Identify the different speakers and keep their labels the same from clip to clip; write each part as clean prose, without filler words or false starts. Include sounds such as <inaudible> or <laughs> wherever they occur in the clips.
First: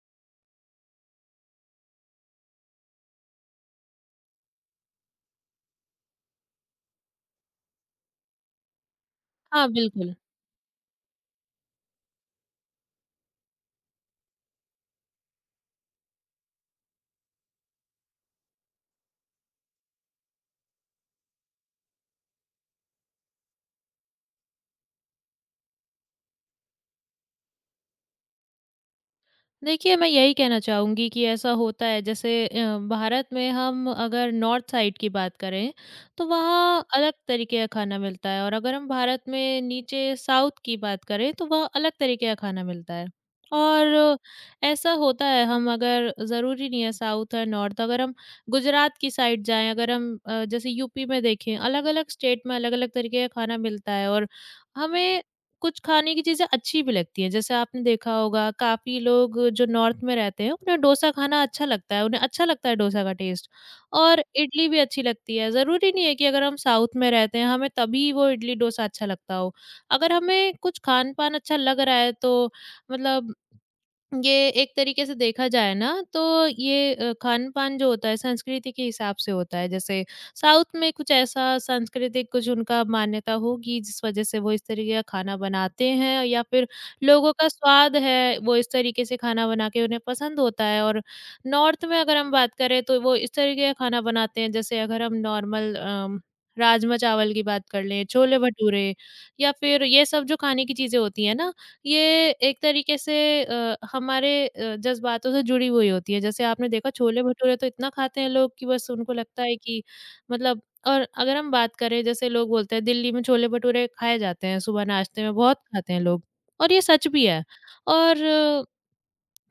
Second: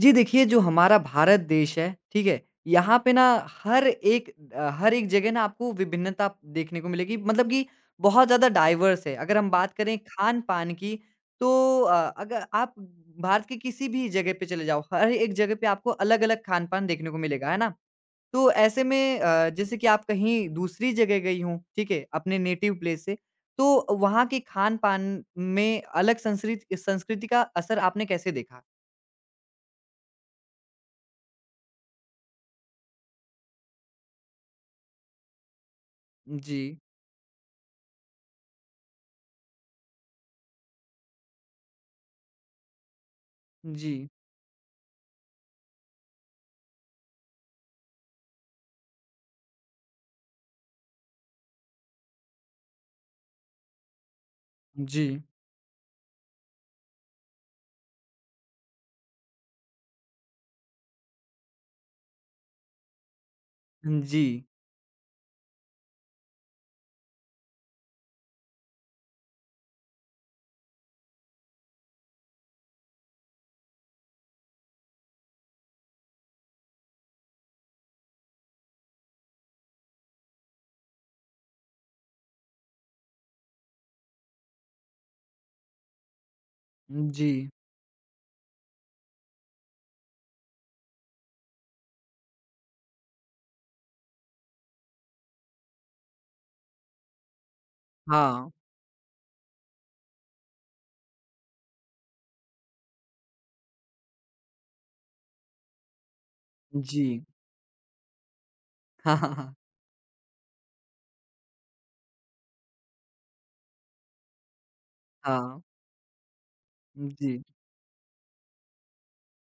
Speaker 1: जी देखिए, जो हमारा भारत देश है, ठीक है? यहाँ पे ना हर एक जगह ना आपको विभिन्नता देखने को मिलेगी मतलब कि बहुत ज़्यादा डाइवर्स है। अगर हम
Speaker 2: हाँ,
Speaker 1: बात करें
Speaker 2: बिल्कुल।
Speaker 1: खान-पान की तो अगर आप भारत की किसी भी जगह पे चले जाओ, हर एक जगह पे आपको अलग-अलग खान-पान देखने को मिलेगा, है ना? तो ऐसे में जैसे कि आप कहीं दूसरी जगह गई हों, ठीक है? अपने नेटिव प्लेस से, तो वहाँ के खान-पान में अलग संस्कृति का असर आपने कैसे देखा?
Speaker 2: देखिए, मैं यही कहना चाहूँगी कि ऐसा होता है जैसे भारत में हम अगर नॉर्थ साइड की बात करें, तो
Speaker 1: जी,
Speaker 2: वहाँ अलग तरीके का खाना मिलता है और अगर हम भारत में नीचे साउथ की बात करें, तो वहाँ अलग तरीके का खाना मिलता है।
Speaker 1: जी।
Speaker 2: और ऐसा होता है, हम अगर ज़रूरी नहीं है साउथ और नॉर्थ, अगर हम गुजरात की साइड जाएँ, अगर हम जैसे यूपी में देखें, अलग-अलग स्टेट में अलग-अलग तरीके का खाना मिलता है और
Speaker 1: जी।
Speaker 2: हमें कुछ खाने की चीज़ें अच्छी भी लगती हैं। जैसे आपने देखा होगा, काफ़ी लोग जो नॉर्थ में रहते हैं उन्हें डोसा खाना अच्छा लगता है, उन्हें अच्छा लगता है डोसा का टेस्ट, और
Speaker 1: जी।
Speaker 2: इडली भी अच्छी लगती है। ज़रूरी नहीं है कि अगर हम साउथ में रहते हैं हमें तभी वो इडली डोसा अच्छा लगता हो। अगर हमें कुछ खान-पान अच्छा लग रहा है तो मतलब, ये एक तरीके से देखा जाए ना, तो ये खान-पान जो होता है संस्कृति के हिसाब से होता है। जैसे साउथ में कुछ ऐसा सांस्कृतिक, कुछ उनका मान्यता होगी जिस वज़ह से वो इस तरीके का खाना बनाते हैं, या फिर
Speaker 1: जी।
Speaker 2: लोगों का स्वाद है वो इस तरीके से खाना बना के उन्हें पसंद होता है। और नॉर्थ में अगर हम बात करें तो वो इस तरीके का खाना बनाते हैं, जैसे अगर हम नॉर्मल राजमा चावल की बात कर लें, छोले
Speaker 1: हाँ।
Speaker 2: भटूरे, या फिर ये सब जो खाने की चीज़ें होती हैं ना, ये एक तरीके से हमारे जज़्बातों से जुड़ी हुई होती है। जैसे आपने देखा,
Speaker 1: जी।
Speaker 2: छोले-भटूरे तो इतना खाते हैं लोग कि बस
Speaker 1: <laughs>
Speaker 2: उनको
Speaker 1: हाँ, हाँ,
Speaker 2: लगता
Speaker 1: हाँ।
Speaker 2: है कि मतलब। और अगर हम बात करें, जैसे लोग बोलते हैं दिल्ली में छोले-भटूरे खाए जाते हैं, सुबह नाश्ते में बहुत
Speaker 1: हाँ।
Speaker 2: खाते हैं लोग, और ये सच भी
Speaker 1: जी।
Speaker 2: है। और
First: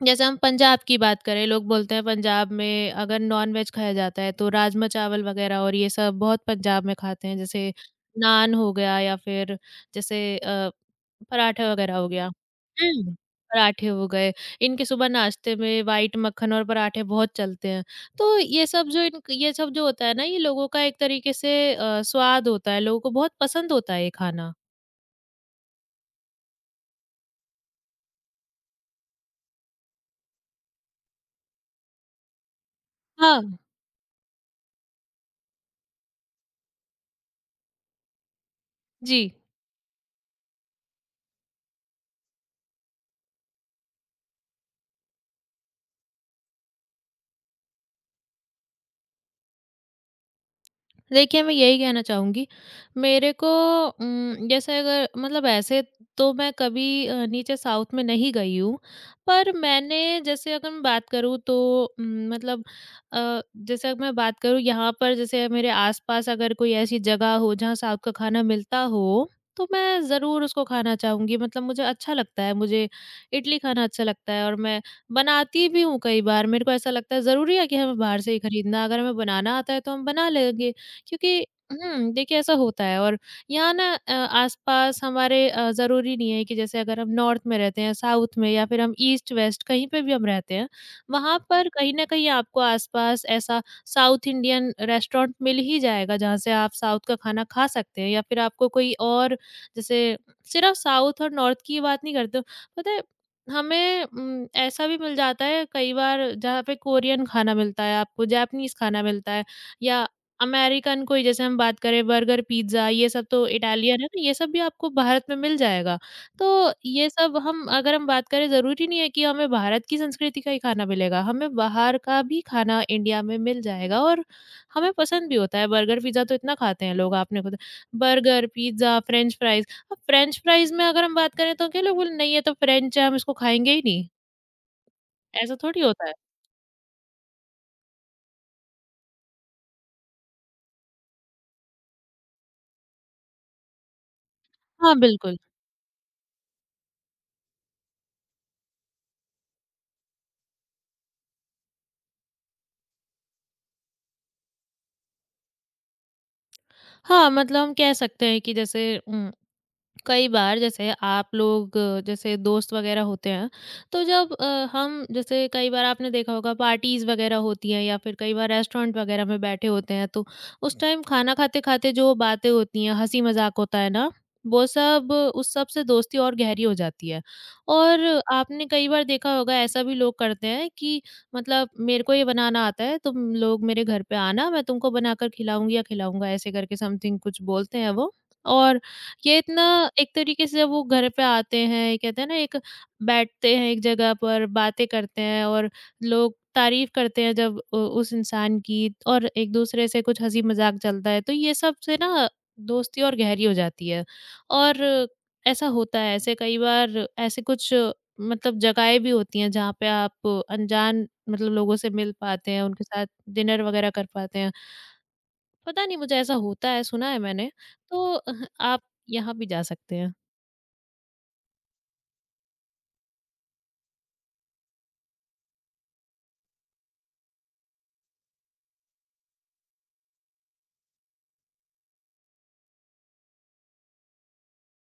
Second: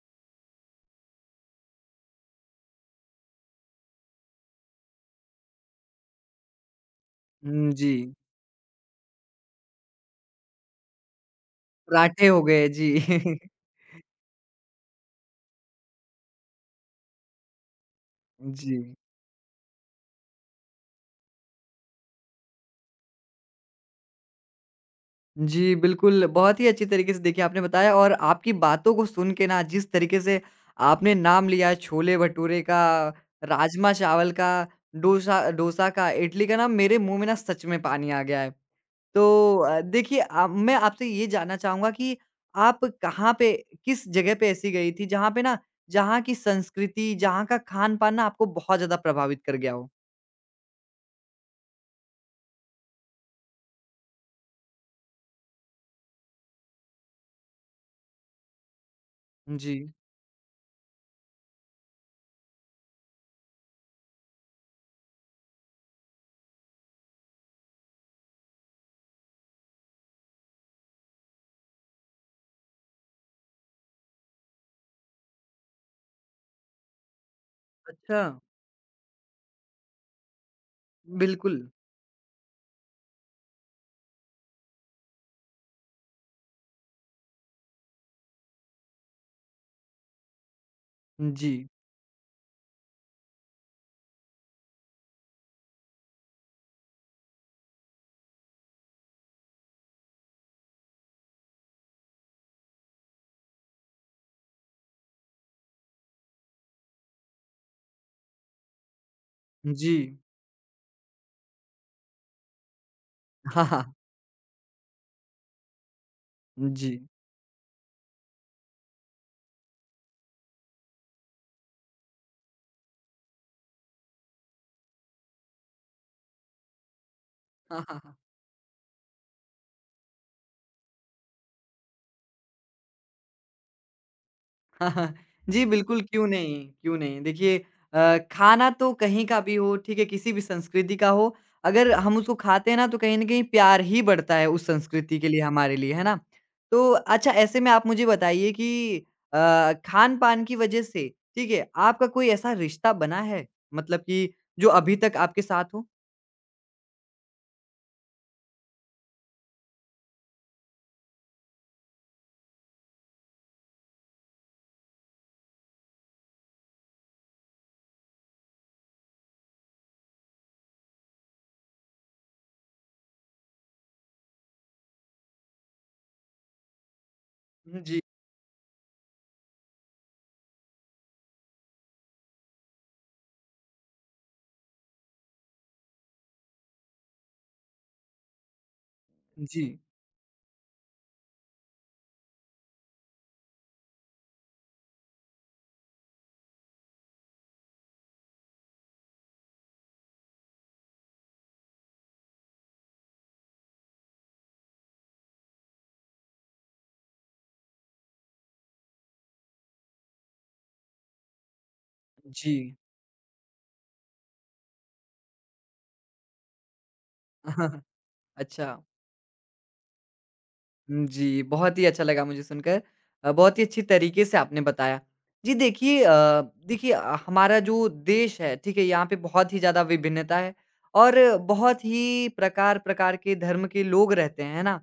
Speaker 2: जैसे हम पंजाब की बात करें, लोग बोलते हैं पंजाब में अगर नॉन-वेज खाया जाता है तो राजमा-चावल वग़ैरह, और ये सब बहुत पंजाब में खाते हैं,
Speaker 1: हुँ,
Speaker 2: जैसे
Speaker 1: जी।
Speaker 2: नान हो गया, या फिर जैसे पराठा वग़ैरह हो
Speaker 1: पराठे
Speaker 2: गया।
Speaker 1: हो गए, जी।
Speaker 2: हुँ,
Speaker 1: <laughs>
Speaker 2: पराठे हो गए, इनके सुबह नाश्ते में व्हाइट मक्खन और पराठे बहुत चलते हैं। तो
Speaker 1: जी।
Speaker 2: ये सब जो होता है ना, ये लोगों का एक तरीके से स्वाद होता है, लोगों को बहुत पसंद होता है ये खाना।
Speaker 1: जी, बिल्कुल, बहुत ही अच्छी तरीके से देखिए आपने बताया और आपकी बातों को सुन के ना जिस तरीके से आपने नाम लिया है छोले-भटूरे का,
Speaker 2: हाँ,
Speaker 1: राजमा चावल का, डोसा डोसा का, इडली का ना मेरे मुँह में ना सच में पानी आ गया है।
Speaker 2: जी।
Speaker 1: तो देखिए मैं आपसे ये जानना चाहूँगा कि आप कहाँ पे किस जगह पे ऐसी गई थी जहाँ पे ना जहाँ की संस्कृति, जहाँ का खान-पान ना आपको बहुत ज़्यादा प्रभावित कर गया हो?
Speaker 2: देखिए, मैं यही कहना चाहूँगी, मेरे को जैसे अगर मतलब ऐसे, तो मैं कभी नीचे साउथ में नहीं गई हूँ, पर
Speaker 1: जी।
Speaker 2: मैंने, जैसे अगर मैं बात करूँ तो मतलब जैसे अगर मैं बात करूँ, यहाँ पर जैसे मेरे आस-पास अगर कोई ऐसी जगह हो जहाँ साउथ का खाना मिलता हो, तो मैं ज़रूर उसको खाना चाहूँगी। मतलब मुझे अच्छा लगता है, मुझे इडली खाना अच्छा लगता है और मैं बनाती भी हूँ कई बार। मेरे को ऐसा लगता है ज़रूरी है कि हमें
Speaker 1: अच्छा,
Speaker 2: बाहर से ही खरीदना, अगर हमें बनाना आता है तो हम बना लेंगे। क्योंकि
Speaker 1: बिल्कुल।
Speaker 2: देखिए, ऐसा होता है, और यहाँ ना आस-पास हमारे, ज़रूरी नहीं है कि जैसे अगर हम नॉर्थ में रहते हैं, साउथ में, या फिर हम ईस्ट-वेस्ट कहीं पे भी हम रहते हैं, वहाँ
Speaker 1: जी,
Speaker 2: पर कहीं न कहीं आपको आस-पास ऐसा साउथ इंडियन रेस्टोरेंट मिल ही जाएगा जहाँ से आप साउथ का खाना खा सकते हैं, या फिर आपको कोई और, जैसे सिर्फ़ साउथ और नॉर्थ की बात नहीं करते, पता है हमें ऐसा भी मिल जाता है कई बार, जहाँ पे कोरियन खाना मिलता है आपको, जापानीज़ खाना मिलता है,
Speaker 1: जी।
Speaker 2: या अमेरिकन कोई, जैसे हम बात करें बर्गर, पिज़्ज़ा, ये सब तो
Speaker 1: हाँ, हाँ।
Speaker 2: इटालियन है ना, ये सब भी आपको भारत में मिल जाएगा। तो
Speaker 1: जी।
Speaker 2: ये सब, हम अगर हम बात करें, ज़रूरी नहीं है कि हमें भारत की संस्कृति का ही खाना मिलेगा, हमें बाहर का भी खाना इंडिया में मिल जाएगा और हमें पसंद भी होता है। बर्गर, पिज़्ज़ा तो इतना खाते हैं लोग, आपने खुद,
Speaker 1: हाँ हाँ हाँ।
Speaker 2: Burger, pizza, French fries. अब फ्रेंच फ्राइज़ में अगर हम बात करें तो क्या लोग बोले नहीं ये तो फ्रेंच है, हम इसको खाएँगे ही नहीं,
Speaker 1: हाँ, हाँ।
Speaker 2: ऐसा
Speaker 1: जी,
Speaker 2: थोड़ी
Speaker 1: बिल्कुल
Speaker 2: होता है।
Speaker 1: क्यों नहीं, क्यों नहीं। देखिए खाना तो कहीं का भी हो, ठीक है, किसी भी संस्कृति का हो, अगर हम उसको खाते हैं ना तो कहीं न कहीं प्यार ही बढ़ता है उस
Speaker 2: हाँ,
Speaker 1: संस्कृति के
Speaker 2: बिल्कुल।
Speaker 1: लिए हमारे लिए, है ना? तो अच्छा ऐसे में आप मुझे बताइए कि खान-पान की वजह से, ठीक है, आपका कोई ऐसा रिश्ता बना है? मतलब कि जो अभी तक आपके साथ हो?
Speaker 2: हाँ, मतलब हम कह सकते हैं कि जैसे कई बार, जैसे आप लोग जैसे दोस्त वगैरह होते हैं, तो जब हम, जैसे कई बार आपने देखा होगा पार्टीज वगैरह होती हैं, या फिर कई बार रेस्टोरेंट वगैरह में बैठे होते हैं, तो उस टाइम खाना खाते खाते जो बातें होती हैं, हंसी मजाक होता है ना, वो सब उस सब से दोस्ती और गहरी हो जाती है।
Speaker 1: हुँ, जी,
Speaker 2: और आपने कई बार देखा होगा, ऐसा भी लोग करते हैं कि मतलब, मेरे को ये बनाना आता है, तुम लोग मेरे घर पे आना, मैं तुमको बनाकर खिलाऊंगी या खिलाऊंगा, ऐसे करके समथिंग कुछ बोलते हैं वो। और ये इतना
Speaker 1: जी,
Speaker 2: एक तरीके से, जब वो घर पे आते हैं, कहते हैं ना, एक बैठते हैं एक जगह पर, बातें करते हैं और लोग तारीफ़ करते हैं जब उ उस इंसान की, और एक-दूसरे से कुछ हँसी-मज़ाक चलता है, तो ये सब से ना दोस्ती और गहरी हो जाती है। और ऐसा होता है, ऐसे कई बार ऐसे कुछ मतलब जगहें भी होती हैं जहाँ पे आप अनजान मतलब लोगों से मिल पाते
Speaker 1: जी।
Speaker 2: हैं, उनके साथ डिनर वग़ैरह कर पाते हैं। पता नहीं, मुझे ऐसा होता है, सुना है मैंने।
Speaker 1: <laughs>
Speaker 2: तो
Speaker 1: अच्छा।
Speaker 2: आप यहाँ भी जा सकते हैं।
Speaker 1: हुँ, जी, बहुत ही अच्छा लगा मुझे सुनकर। बहुत ही अच्छी तरीके से आपने बताया। जी देखिए, हमारा जो देश है, ठीक है? यहाँ पे बहुत ही ज़्यादा विभिन्नता है और बहुत ही प्रकार-प्रकार के धर्म के लोग रहते हैं, है ना?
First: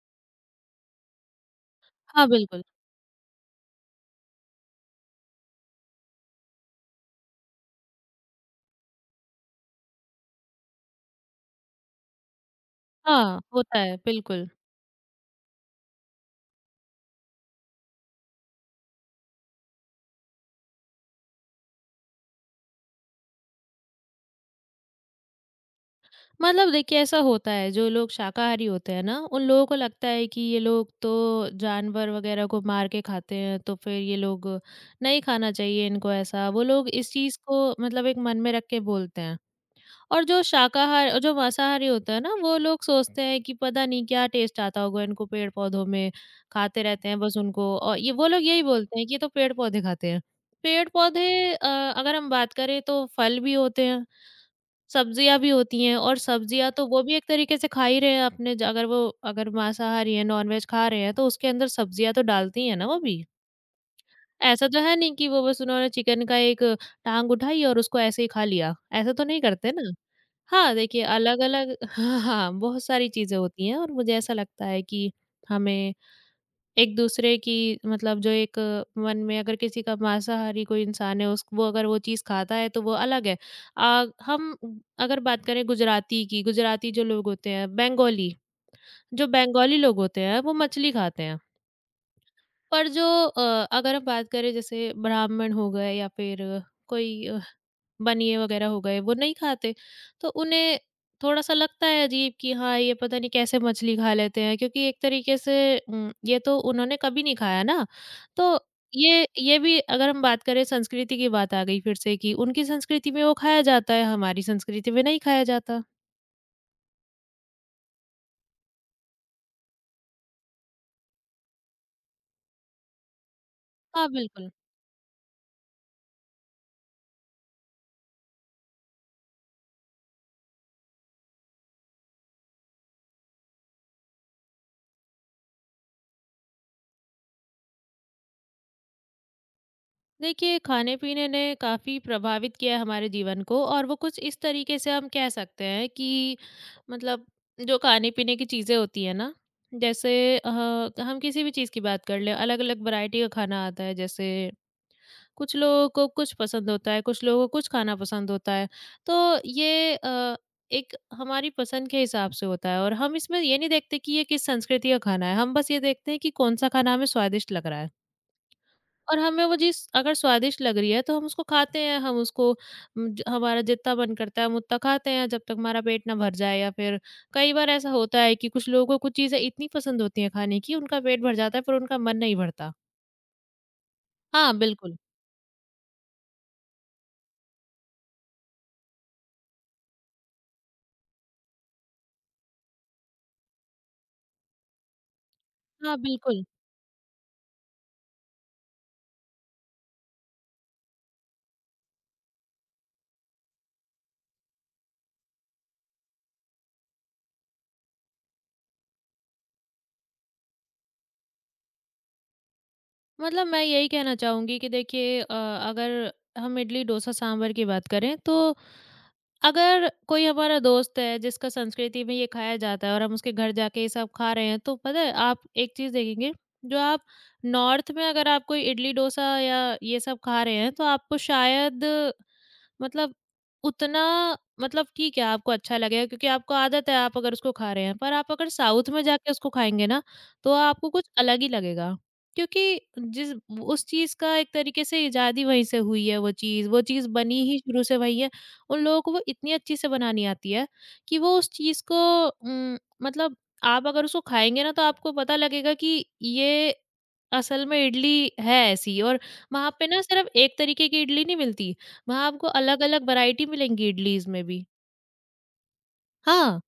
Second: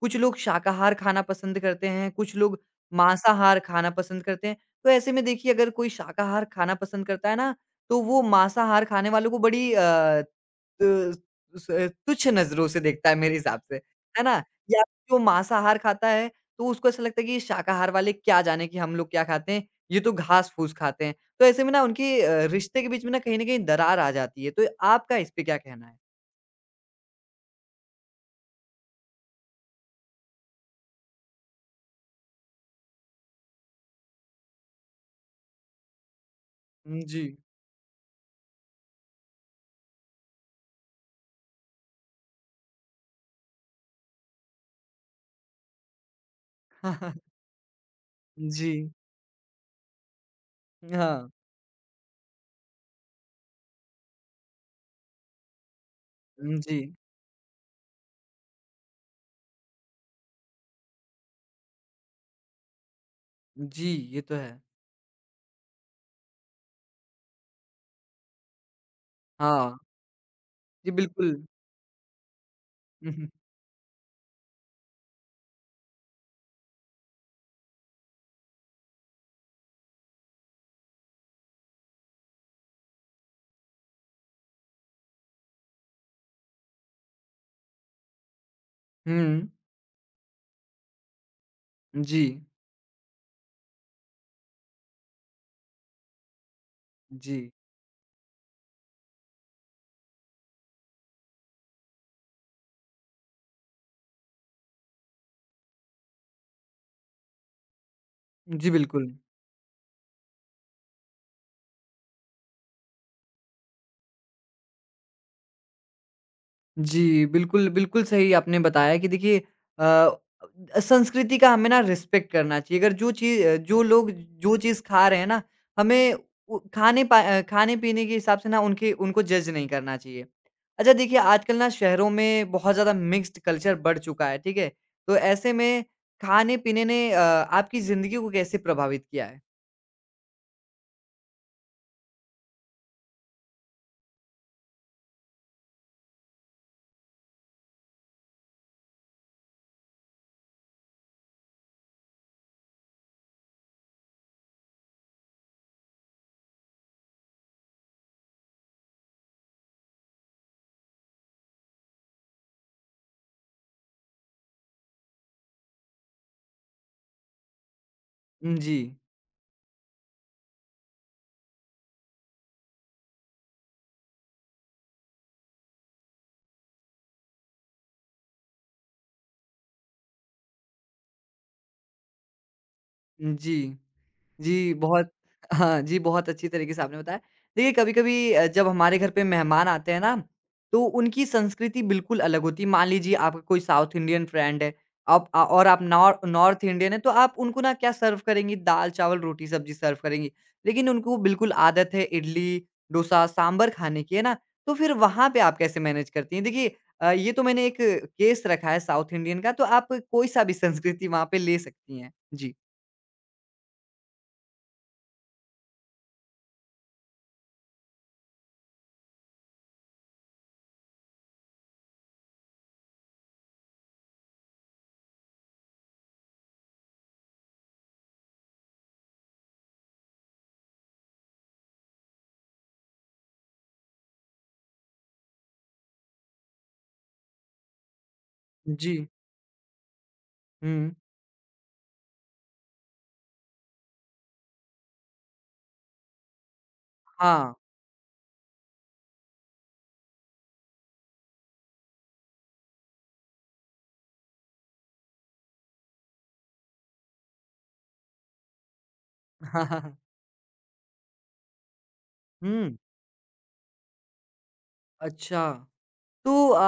Speaker 1: कुछ लोग शाकाहार खाना पसंद करते हैं,
Speaker 2: हाँ,
Speaker 1: कुछ लोग
Speaker 2: बिल्कुल।
Speaker 1: मांसाहार खाना पसंद करते हैं। तो ऐसे में देखिए अगर कोई शाकाहार खाना पसंद करता है ना, तो वो मांसाहार खाने वालों को बड़ी अ अ, स तुच्छ नज़रों से देखता है मेरे
Speaker 2: हाँ,
Speaker 1: हिसाब से,
Speaker 2: होता है,
Speaker 1: है ना?
Speaker 2: बिल्कुल।
Speaker 1: या जो मांसाहार खाता है, तो उसको ऐसा लगता है कि शाकाहार वाले क्या जाने कि हम लोग क्या खाते हैं, ये तो घास-फूस खाते हैं। तो ऐसे में ना उनकी रिश्ते के बीच में ना कहीं न कहीं दरार आ जाती है। तो आपका इस पे क्या कहना है?
Speaker 2: मतलब देखिए, ऐसा होता है, जो लोग शाकाहारी होते हैं ना, उन लोगों को लगता है कि ये लोग तो जानवर वगैरह को मार के खाते हैं, तो फिर ये लोग, नहीं खाना चाहिए इनको ऐसा। वो लोग
Speaker 1: उम,
Speaker 2: इस
Speaker 1: जी।
Speaker 2: चीज़ को मतलब एक मन में रख के बोलते हैं। और जो मांसाहारी होता है ना, वो लोग सोचते हैं कि पता नहीं क्या टेस्ट आता होगा इनको पेड़-पौधों में, खाते रहते हैं बस
Speaker 1: <laughs>
Speaker 2: उनको, और ये वो लोग यही
Speaker 1: जी।
Speaker 2: बोलते हैं कि ये तो पेड़-पौधे खाते हैं। पेड़-पौधे,
Speaker 1: हाँ।
Speaker 2: अ, अगर हम बात करें तो फल भी होते हैं, सब्जियाँ भी होती हैं, और
Speaker 1: उम,
Speaker 2: सब्जियाँ
Speaker 1: जी।
Speaker 2: तो वो भी एक तरीके से खा ही रहे हैं अपने, ज अगर वो अगर मांसाहारी हैं, नॉन-वेज खा रहे हैं तो उसके अंदर सब्जियाँ तो डालती ही हैं ना वो भी।
Speaker 1: जी, ये तो है।
Speaker 2: ऐसा तो है नहीं कि वो बस, उन्होंने चिकन का एक टाँग उठाई और उसको ऐसे ही खा लिया, ऐसा तो नहीं
Speaker 1: हाँ,
Speaker 2: करते ना। हाँ,
Speaker 1: जी
Speaker 2: देखिए
Speaker 1: बिल्कुल।
Speaker 2: अलग-अलग <laughs> हाँ, हाँ, बहुत
Speaker 1: <laughs>
Speaker 2: सारी
Speaker 1: हुँ,
Speaker 2: चीज़ें होती हैं और मुझे ऐसा लगता है कि हमें एक-दूसरे की, मतलब जो एक मन में, अगर किसी का मांसाहारी कोई इंसान है, उस वो अगर वो चीज़ खाता है तो वो अलग है। हम अगर बात करें गुजराती की, गुजराती जो लोग होते हैं, बंगाली, जो
Speaker 1: हुँ। हुँ,
Speaker 2: बंगाली लोग होते हैं वो मछली खाते हैं।
Speaker 1: जी।
Speaker 2: पर जो अगर हम बात करें जैसे, ब्राह्मण हो गए या फिर
Speaker 1: जी।
Speaker 2: कोई बनिए वगैरह हो गए, वो नहीं खाते। तो उन्हें थोड़ा-सा लगता है अजीब कि हाँ, ये पता नहीं कैसे मछली खा लेते हैं, क्योंकि एक तरीके से ये तो उन्होंने कभी नहीं खाया ना। तो
Speaker 1: जी, बिल्कुल।
Speaker 2: ये भी अगर हम बात करें, संस्कृति की बात आ गई फिर से, कि उनकी संस्कृति में वो खाया जाता है, हमारी संस्कृति में नहीं खाया जाता।
Speaker 1: जी, बिल्कुल, बिल्कुल सही आपने बताया कि देखिए अ, संस्कृति का हमें ना रिस्पेक्ट करना चाहिए। अगर जो
Speaker 2: हाँ,
Speaker 1: लोग
Speaker 2: बिल्कुल।
Speaker 1: जो चीज़ खा रहे हैं ना, हमें उ खाने पा अ, खाने-पीने के हिसाब से ना उनके उनको जज नहीं करना चाहिए। अच्छा देखिए, आजकल ना शहरों में बहुत ज़्यादा मिक्स्ड कल्चर बढ़ चुका है, ठीक है? तो ऐसे में खाने-पीने ने आपकी ज़िंदगी को कैसे प्रभावित किया है?
Speaker 2: देखिए, खाने-पीने ने काफ़ी प्रभावित किया है हमारे जीवन को, और वो कुछ इस तरीके से हम कह सकते हैं कि मतलब, जो खाने-पीने की चीज़ें होती हैं ना, जैसे हम किसी भी चीज़ की बात कर लें, अलग-अलग वैरायटी का खाना आता है। जैसे कुछ लोगों को कुछ पसंद होता है, कुछ लोगों को कुछ खाना पसंद होता है। तो ये एक हमारी पसंद के हिसाब से होता है, और हम इसमें ये नहीं देखते कि ये किस संस्कृति का खाना है। हम बस ये देखते हैं कि कौन-सा खाना हमें स्वादिष्ट लग रहा है।
Speaker 1: उम, जी।
Speaker 2: और हमें वो चीज़ अगर स्वादिष्ट लग रही है तो हम उसको खाते हैं, हम उसको उम, ज हमारा जितना मन करता है हम उतना खाते हैं जब तक हमारा पेट ना भर जाए, या फिर कई बार ऐसा होता है कि कुछ लोगों को कुछ चीज़ें इतनी पसंद होती हैं खाने की, उनका पेट भर जाता है पर उनका मन नहीं भरता।
Speaker 1: जी।
Speaker 2: हाँ,
Speaker 1: जी,
Speaker 2: बिल्कुल।
Speaker 1: बहुत हाँ जी, बहुत अच्छी तरीके से आपने बताया। देखिए, कभी-कभी जब हमारे घर पे मेहमान आते हैं ना, तो उनकी संस्कृति बिल्कुल अलग होती है। मान लीजिए आपका कोई साउथ इंडियन फ्रेंड है, आप और आप
Speaker 2: हाँ,
Speaker 1: नॉर
Speaker 2: बिल्कुल।
Speaker 1: नॉर्थ इंडियन हैं, तो आप उनको ना क्या सर्व करेंगी? दाल, चावल, रोटी, सब्ज़ी सर्व करेंगी। लेकिन उनको बिल्कुल आदत है इडली, डोसा, सांभर खाने की, है ना? तो फिर वहाँ पे आप कैसे मैनेज करती हैं? देखिए ये तो मैंने एक केस रखा है साउथ इंडियन का, तो आप कोई-सा भी संस्कृति वहाँ पे ले सकती हैं। जी।
Speaker 2: मतलब मैं यही कहना चाहूँगी कि देखिए अगर हम इडली डोसा सांभर की बात करें, तो अगर कोई हमारा दोस्त है जिसका संस्कृति में ये खाया जाता है और हम उसके घर जाके ये सब खा रहे हैं, तो पता है आप एक चीज़ देखेंगे। जो आप नॉर्थ में, अगर आप कोई इडली डोसा या ये सब खा रहे हैं, तो आपको शायद, मतलब, उतना मतलब, ठीक है आपको अच्छा लगेगा क्योंकि आपको आदत है, आप अगर उसको खा रहे हैं, पर आप अगर साउथ में
Speaker 1: जी।
Speaker 2: जाके उसको खाएँगे ना, तो आपको
Speaker 1: हुँ।
Speaker 2: कुछ अलग ही लगेगा। क्योंकि जिस उस चीज़ का एक तरीके से इजाद ही वहीं से हुई है, वो चीज़ बनी
Speaker 1: हाँ।
Speaker 2: ही शुरू से वहीं है। उन लोगों को वो इतनी अच्छी से बनानी आती है कि वो उस चीज़ को उम, मतलब आप अगर उसको खाएँगे ना तो आपको पता लगेगा कि ये असल में इडली है ऐसी। और वहाँ पे ना
Speaker 1: <laughs>
Speaker 2: सिर्फ़ एक तरीके की इडली नहीं मिलती। वहाँ आपको
Speaker 1: हुँ,
Speaker 2: अलग-अलग वैरायटी मिलेंगी इडलीज़ में भी।
Speaker 1: अच्छा। तो
Speaker 2: हाँ,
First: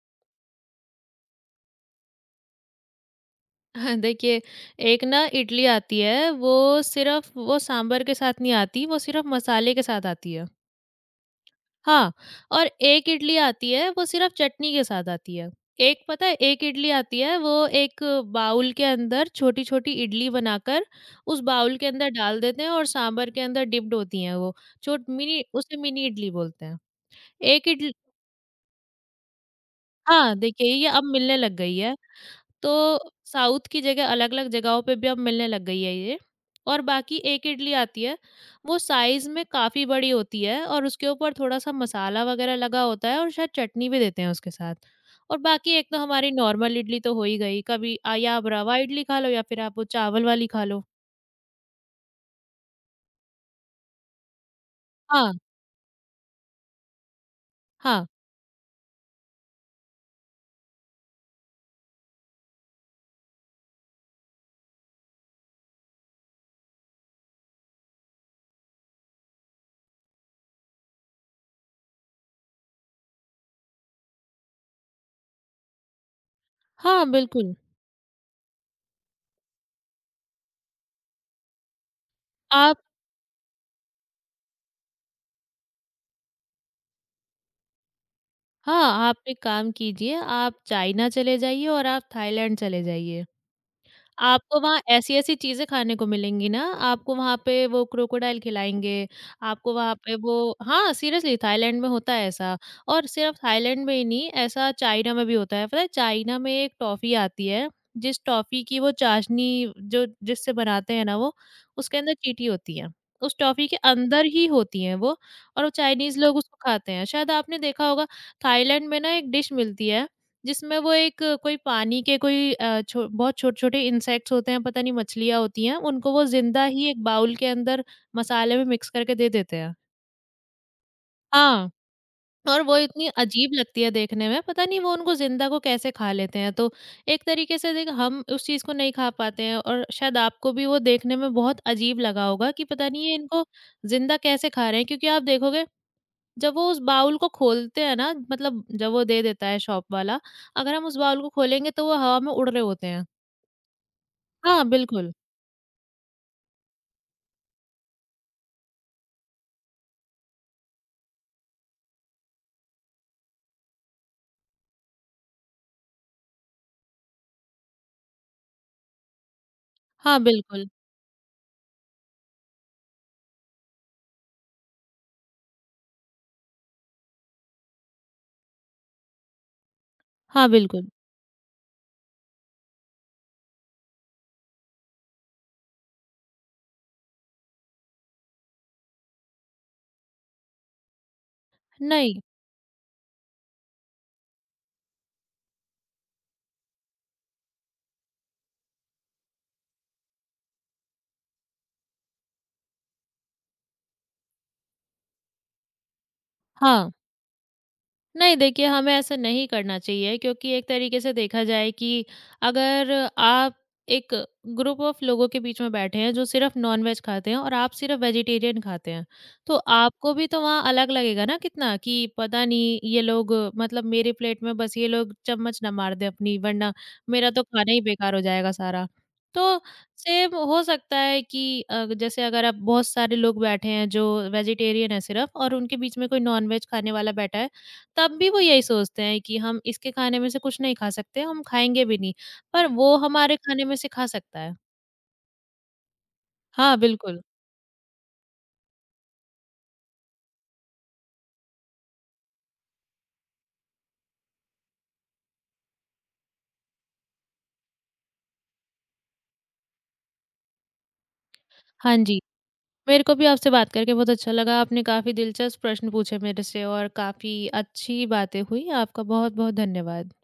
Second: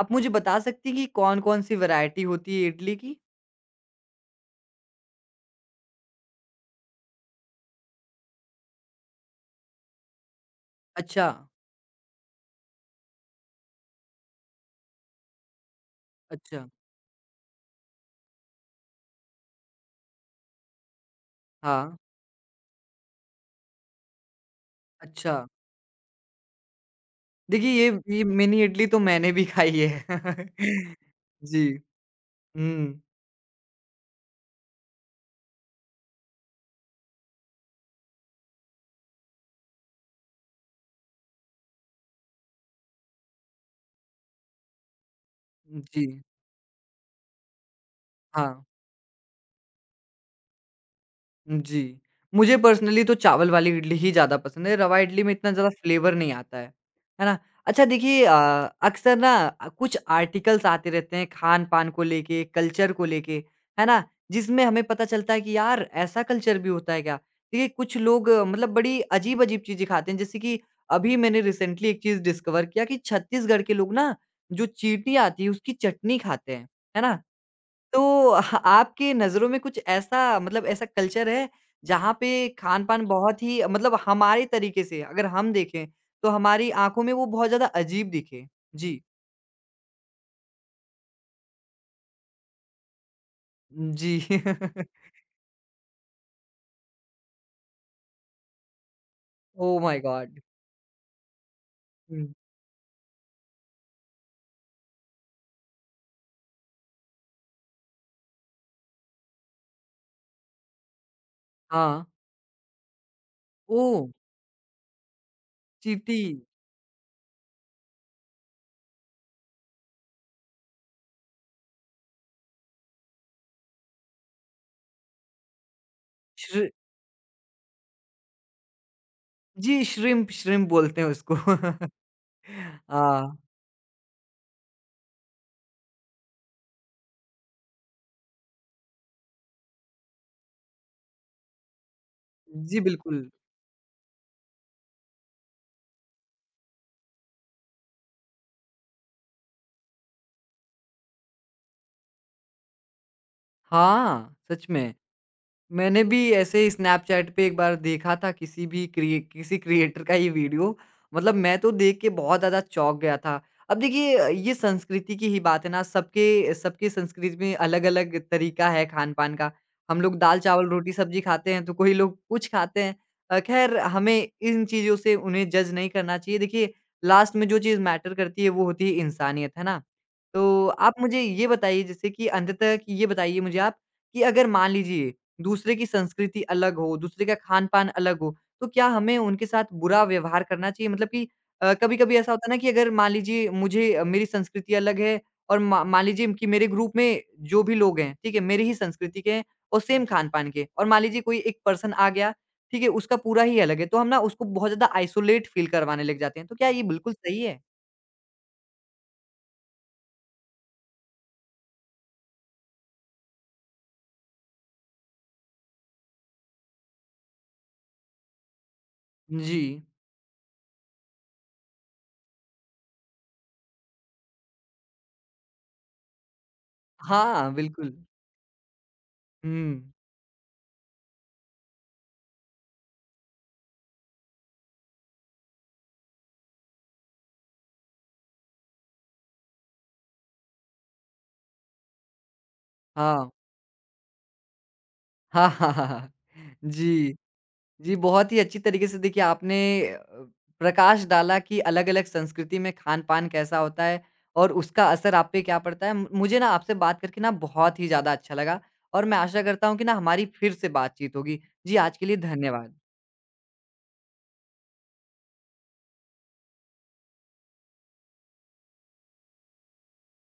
Speaker 1: आप मुझे बता सकती हैं कि कौन-कौन सी वैरायटी होती है इडली की?
Speaker 2: <laughs> देखिए, एक ना इडली आती है वो सिर्फ़ वो सांभर के साथ नहीं आती, वो सिर्फ़ मसाले के साथ आती है।
Speaker 1: अच्छा,
Speaker 2: हाँ, और एक इडली आती है वो सिर्फ़ चटनी के साथ आती है। एक पता है एक
Speaker 1: अच्छा।
Speaker 2: इडली आती है वो एक बाउल के अंदर छोटी-छोटी इडली बनाकर उस बाउल के
Speaker 1: हाँ,
Speaker 2: अंदर डाल देते हैं और सांभर के अंदर डिप्ड होती हैं वो। छोट
Speaker 1: अच्छा।
Speaker 2: मिनी उसे मिनी इडली बोलते हैं। एक
Speaker 1: देखिए
Speaker 2: इडली
Speaker 1: ये मिनी इडली तो मैंने भी खाई है।
Speaker 2: हाँ, देखिए ये
Speaker 1: <laughs>
Speaker 2: अब मिलने लग
Speaker 1: जी।
Speaker 2: गई है। तो
Speaker 1: हुँ,
Speaker 2: साउथ की जगह अलग-अलग जगहों पे भी अब मिलने लग गई है ये। और बाकी एक इडली आती है, वो साइज़ में काफ़ी बड़ी होती है और उसके ऊपर थोड़ा-सा मसाला वगैरह लगा होता है और शायद चटनी भी देते हैं उसके साथ। और बाकी एक तो
Speaker 1: जी,
Speaker 2: हमारी नॉर्मल इडली तो हो ही गई, कभी या आप
Speaker 1: हाँ।
Speaker 2: रवा इडली खा लो या फिर आप वो चावल वाली खा लो।
Speaker 1: जी। मुझे पर्सनली तो चावल वाली इडली ही ज़्यादा पसंद है, रवा इडली में
Speaker 2: हाँ,
Speaker 1: इतना ज़्यादा फ्लेवर नहीं आता है। है ना? अच्छा
Speaker 2: हाँ,
Speaker 1: देखिए अक्सर ना कुछ आर्टिकल्स आते रहते हैं खान-पान को लेके, कल्चर को लेके, है ना? जिसमें हमें पता चलता है कि यार ऐसा कल्चर भी होता है क्या? देखिए कुछ लोग मतलब बड़ी अजीब-अजीब चीज़ें खाते हैं, जैसे कि अभी मैंने रिसेंटली एक चीज़ डिस्कवर किया कि छत्तीसगढ़ के लोग ना जो चींटी आती है उसकी चटनी खाते हैं। है
Speaker 2: हाँ,
Speaker 1: ना?
Speaker 2: बिल्कुल।
Speaker 1: तो <laughs> आपके नज़रों में कुछ ऐसा मतलब ऐसा कल्चर है जहाँ पे
Speaker 2: आप
Speaker 1: खान-पान बहुत ही मतलब हमारे तरीके से अगर हम देखें तो हमारी आँखों में वो बहुत ज़्यादा अजीब दिखे?
Speaker 2: हाँ,
Speaker 1: जी।
Speaker 2: आप एक काम कीजिए, आप चाइना चले जाइए और आप थाईलैंड चले जाइए।
Speaker 1: जी।
Speaker 2: आपको वहाँ
Speaker 1: <laughs>
Speaker 2: ऐसी-ऐसी चीज़ें खाने को मिलेंगी ना, आपको वहाँ पे वो क्रोकोडाइल खिलाएँगे, आपको
Speaker 1: ओह
Speaker 2: वहाँ
Speaker 1: माय
Speaker 2: पे वो
Speaker 1: गॉड!
Speaker 2: हाँ, सीरियसली थाईलैंड में होता है
Speaker 1: हुँ।
Speaker 2: ऐसा। और सिर्फ़ थाईलैंड में ही नहीं, ऐसा चाइना में भी होता है। पता है चाइना में एक टॉफ़ी आती है, जिस टॉफ़ी की वो चाशनी जो जिससे बनाते हैं ना वो, उसके
Speaker 1: हाँ।
Speaker 2: अंदर चींटी होती है। उस टॉफ़ी के
Speaker 1: ओह!
Speaker 2: अंदर ही होती है वो। और वो
Speaker 1: चींटी,
Speaker 2: चाइनीज़ लोग उसको खाते हैं। शायद आपने देखा होगा, थाईलैंड में ना एक डिश मिलती है जिसमें वो एक कोई पानी के कोई छो बहुत छोटे-छोटे इंसेक्ट्स होते हैं, पता नहीं मछलियाँ होती हैं, उनको वो ज़िंदा
Speaker 1: श्रि
Speaker 2: ही एक बाउल के अंदर मसाले में मिक्स करके दे देते हैं।
Speaker 1: जी, श्रिम्प श्रिम्प बोलते हैं उसको।
Speaker 2: हाँ,
Speaker 1: <laughs>
Speaker 2: और वो इतनी
Speaker 1: हाँ।
Speaker 2: अजीब लगती है देखने में, पता नहीं वो उनको ज़िंदा को कैसे खा लेते हैं। तो एक तरीके से देख हम उस चीज़ को नहीं खा पाते हैं और शायद आपको भी वो देखने में बहुत अजीब लगा होगा कि
Speaker 1: जी,
Speaker 2: पता नहीं ये
Speaker 1: बिल्कुल।
Speaker 2: इनको ज़िंदा कैसे खा रहे हैं? क्योंकि आप देखोगे, जब वो उस बाउल को खोलते हैं ना मतलब जब वो दे देता है शॉप वाला, अगर हम उस बाउल को खोलेंगे तो वो हवा में उड़ रहे होते हैं।
Speaker 1: हाँ,
Speaker 2: हाँ,
Speaker 1: सच में।
Speaker 2: बिल्कुल।
Speaker 1: मैंने भी ऐसे ही स्नैपचैट पे एक बार देखा था किसी क्रिएटर का ये वीडियो। मतलब मैं तो देख के बहुत ज़्यादा चौंक गया था। अब देखिए ये संस्कृति की ही बात है ना, सबके सबकी संस्कृति में अलग-अलग तरीका है खान-पान का। हम लोग
Speaker 2: हाँ,
Speaker 1: दाल-चावल,
Speaker 2: बिल्कुल।
Speaker 1: रोटी-सब्जी खाते हैं, तो कोई लोग कुछ खाते हैं। ख़ैर हमें इन चीज़ों से उन्हें जज नहीं करना चाहिए। देखिए लास्ट में जो चीज़ मैटर करती है वो होती है इंसानियत, है ना?
Speaker 2: हाँ,
Speaker 1: तो
Speaker 2: बिल्कुल।
Speaker 1: आप मुझे ये बताइए जैसे कि अंततः ये बताइए मुझे आप कि अगर मान लीजिए दूसरे की संस्कृति अलग हो, दूसरे का खान-पान अलग हो, तो क्या हमें उनके साथ बुरा व्यवहार करना चाहिए? मतलब कि
Speaker 2: नहीं,
Speaker 1: कभी-कभी ऐसा होता है ना कि अगर मान लीजिए मेरी संस्कृति अलग है और मा मान लीजिए कि मेरे ग्रुप में जो भी लोग हैं, ठीक है? मेरी ही संस्कृति के हैं और सेम खान-पान के और मान लीजिए कोई एक पर्सन आ गया, ठीक है? उसका पूरा ही अलग है, तो हम ना उसको बहुत ज़्यादा आइसोलेट फ़ील करवाने लग जाते हैं, तो क्या ये
Speaker 2: हाँ।
Speaker 1: बिल्कुल सही है?
Speaker 2: नहीं देखिए, हमें ऐसा नहीं करना चाहिए क्योंकि एक तरीके से देखा जाए कि अगर आप एक ग्रुप ऑफ लोगों के बीच में बैठे हैं जो सिर्फ़ नॉन-वेज खाते हैं और आप सिर्फ़ वेजिटेरियन खाते हैं, तो
Speaker 1: जी।
Speaker 2: आपको भी तो वहाँ अलग लगेगा ना कितना कि पता नहीं ये लोग मतलब मेरी प्लेट में बस ये लोग चम्मच ना मार दें अपनी वरना मेरा तो
Speaker 1: हाँ,
Speaker 2: खाना ही
Speaker 1: बिल्कुल।
Speaker 2: बेकार हो जाएगा सारा। तो
Speaker 1: हुँ।
Speaker 2: सेम हो सकता है कि जैसे अगर आप बहुत सारे लोग बैठे हैं जो वेजिटेरियन है सिर्फ़ और उनके बीच में कोई नॉन-वेज खाने वाला बैठा है, तब भी वो यही सोचते हैं कि हम इसके खाने में से कुछ नहीं खा सकते, हम खाएँगे भी नहीं, पर वो
Speaker 1: हाँ।
Speaker 2: हमारे खाने में से खा सकता है।
Speaker 1: हाँ, हाँ, हाँ, हाँ। हाँ।
Speaker 2: हाँ,
Speaker 1: जी।
Speaker 2: बिल्कुल।
Speaker 1: जी, बहुत ही अच्छी तरीके से देखिए आपने प्रकाश डाला कि अलग-अलग संस्कृति में खान-पान कैसा होता है और उसका असर आप पे क्या पड़ता है। मुझे ना आपसे बात करके ना बहुत ही ज़्यादा अच्छा लगा और मैं आशा करता हूँ कि ना हमारी फिर से बातचीत होगी। जी,
Speaker 2: हाँ
Speaker 1: आज के लिए
Speaker 2: जी,
Speaker 1: धन्यवाद।
Speaker 2: मेरे को भी आपसे बात करके बहुत अच्छा लगा, आपने काफ़ी दिलचस्प प्रश्न पूछे मेरे से और काफ़ी अच्छी बातें हुई। आपका बहुत-बहुत धन्यवाद।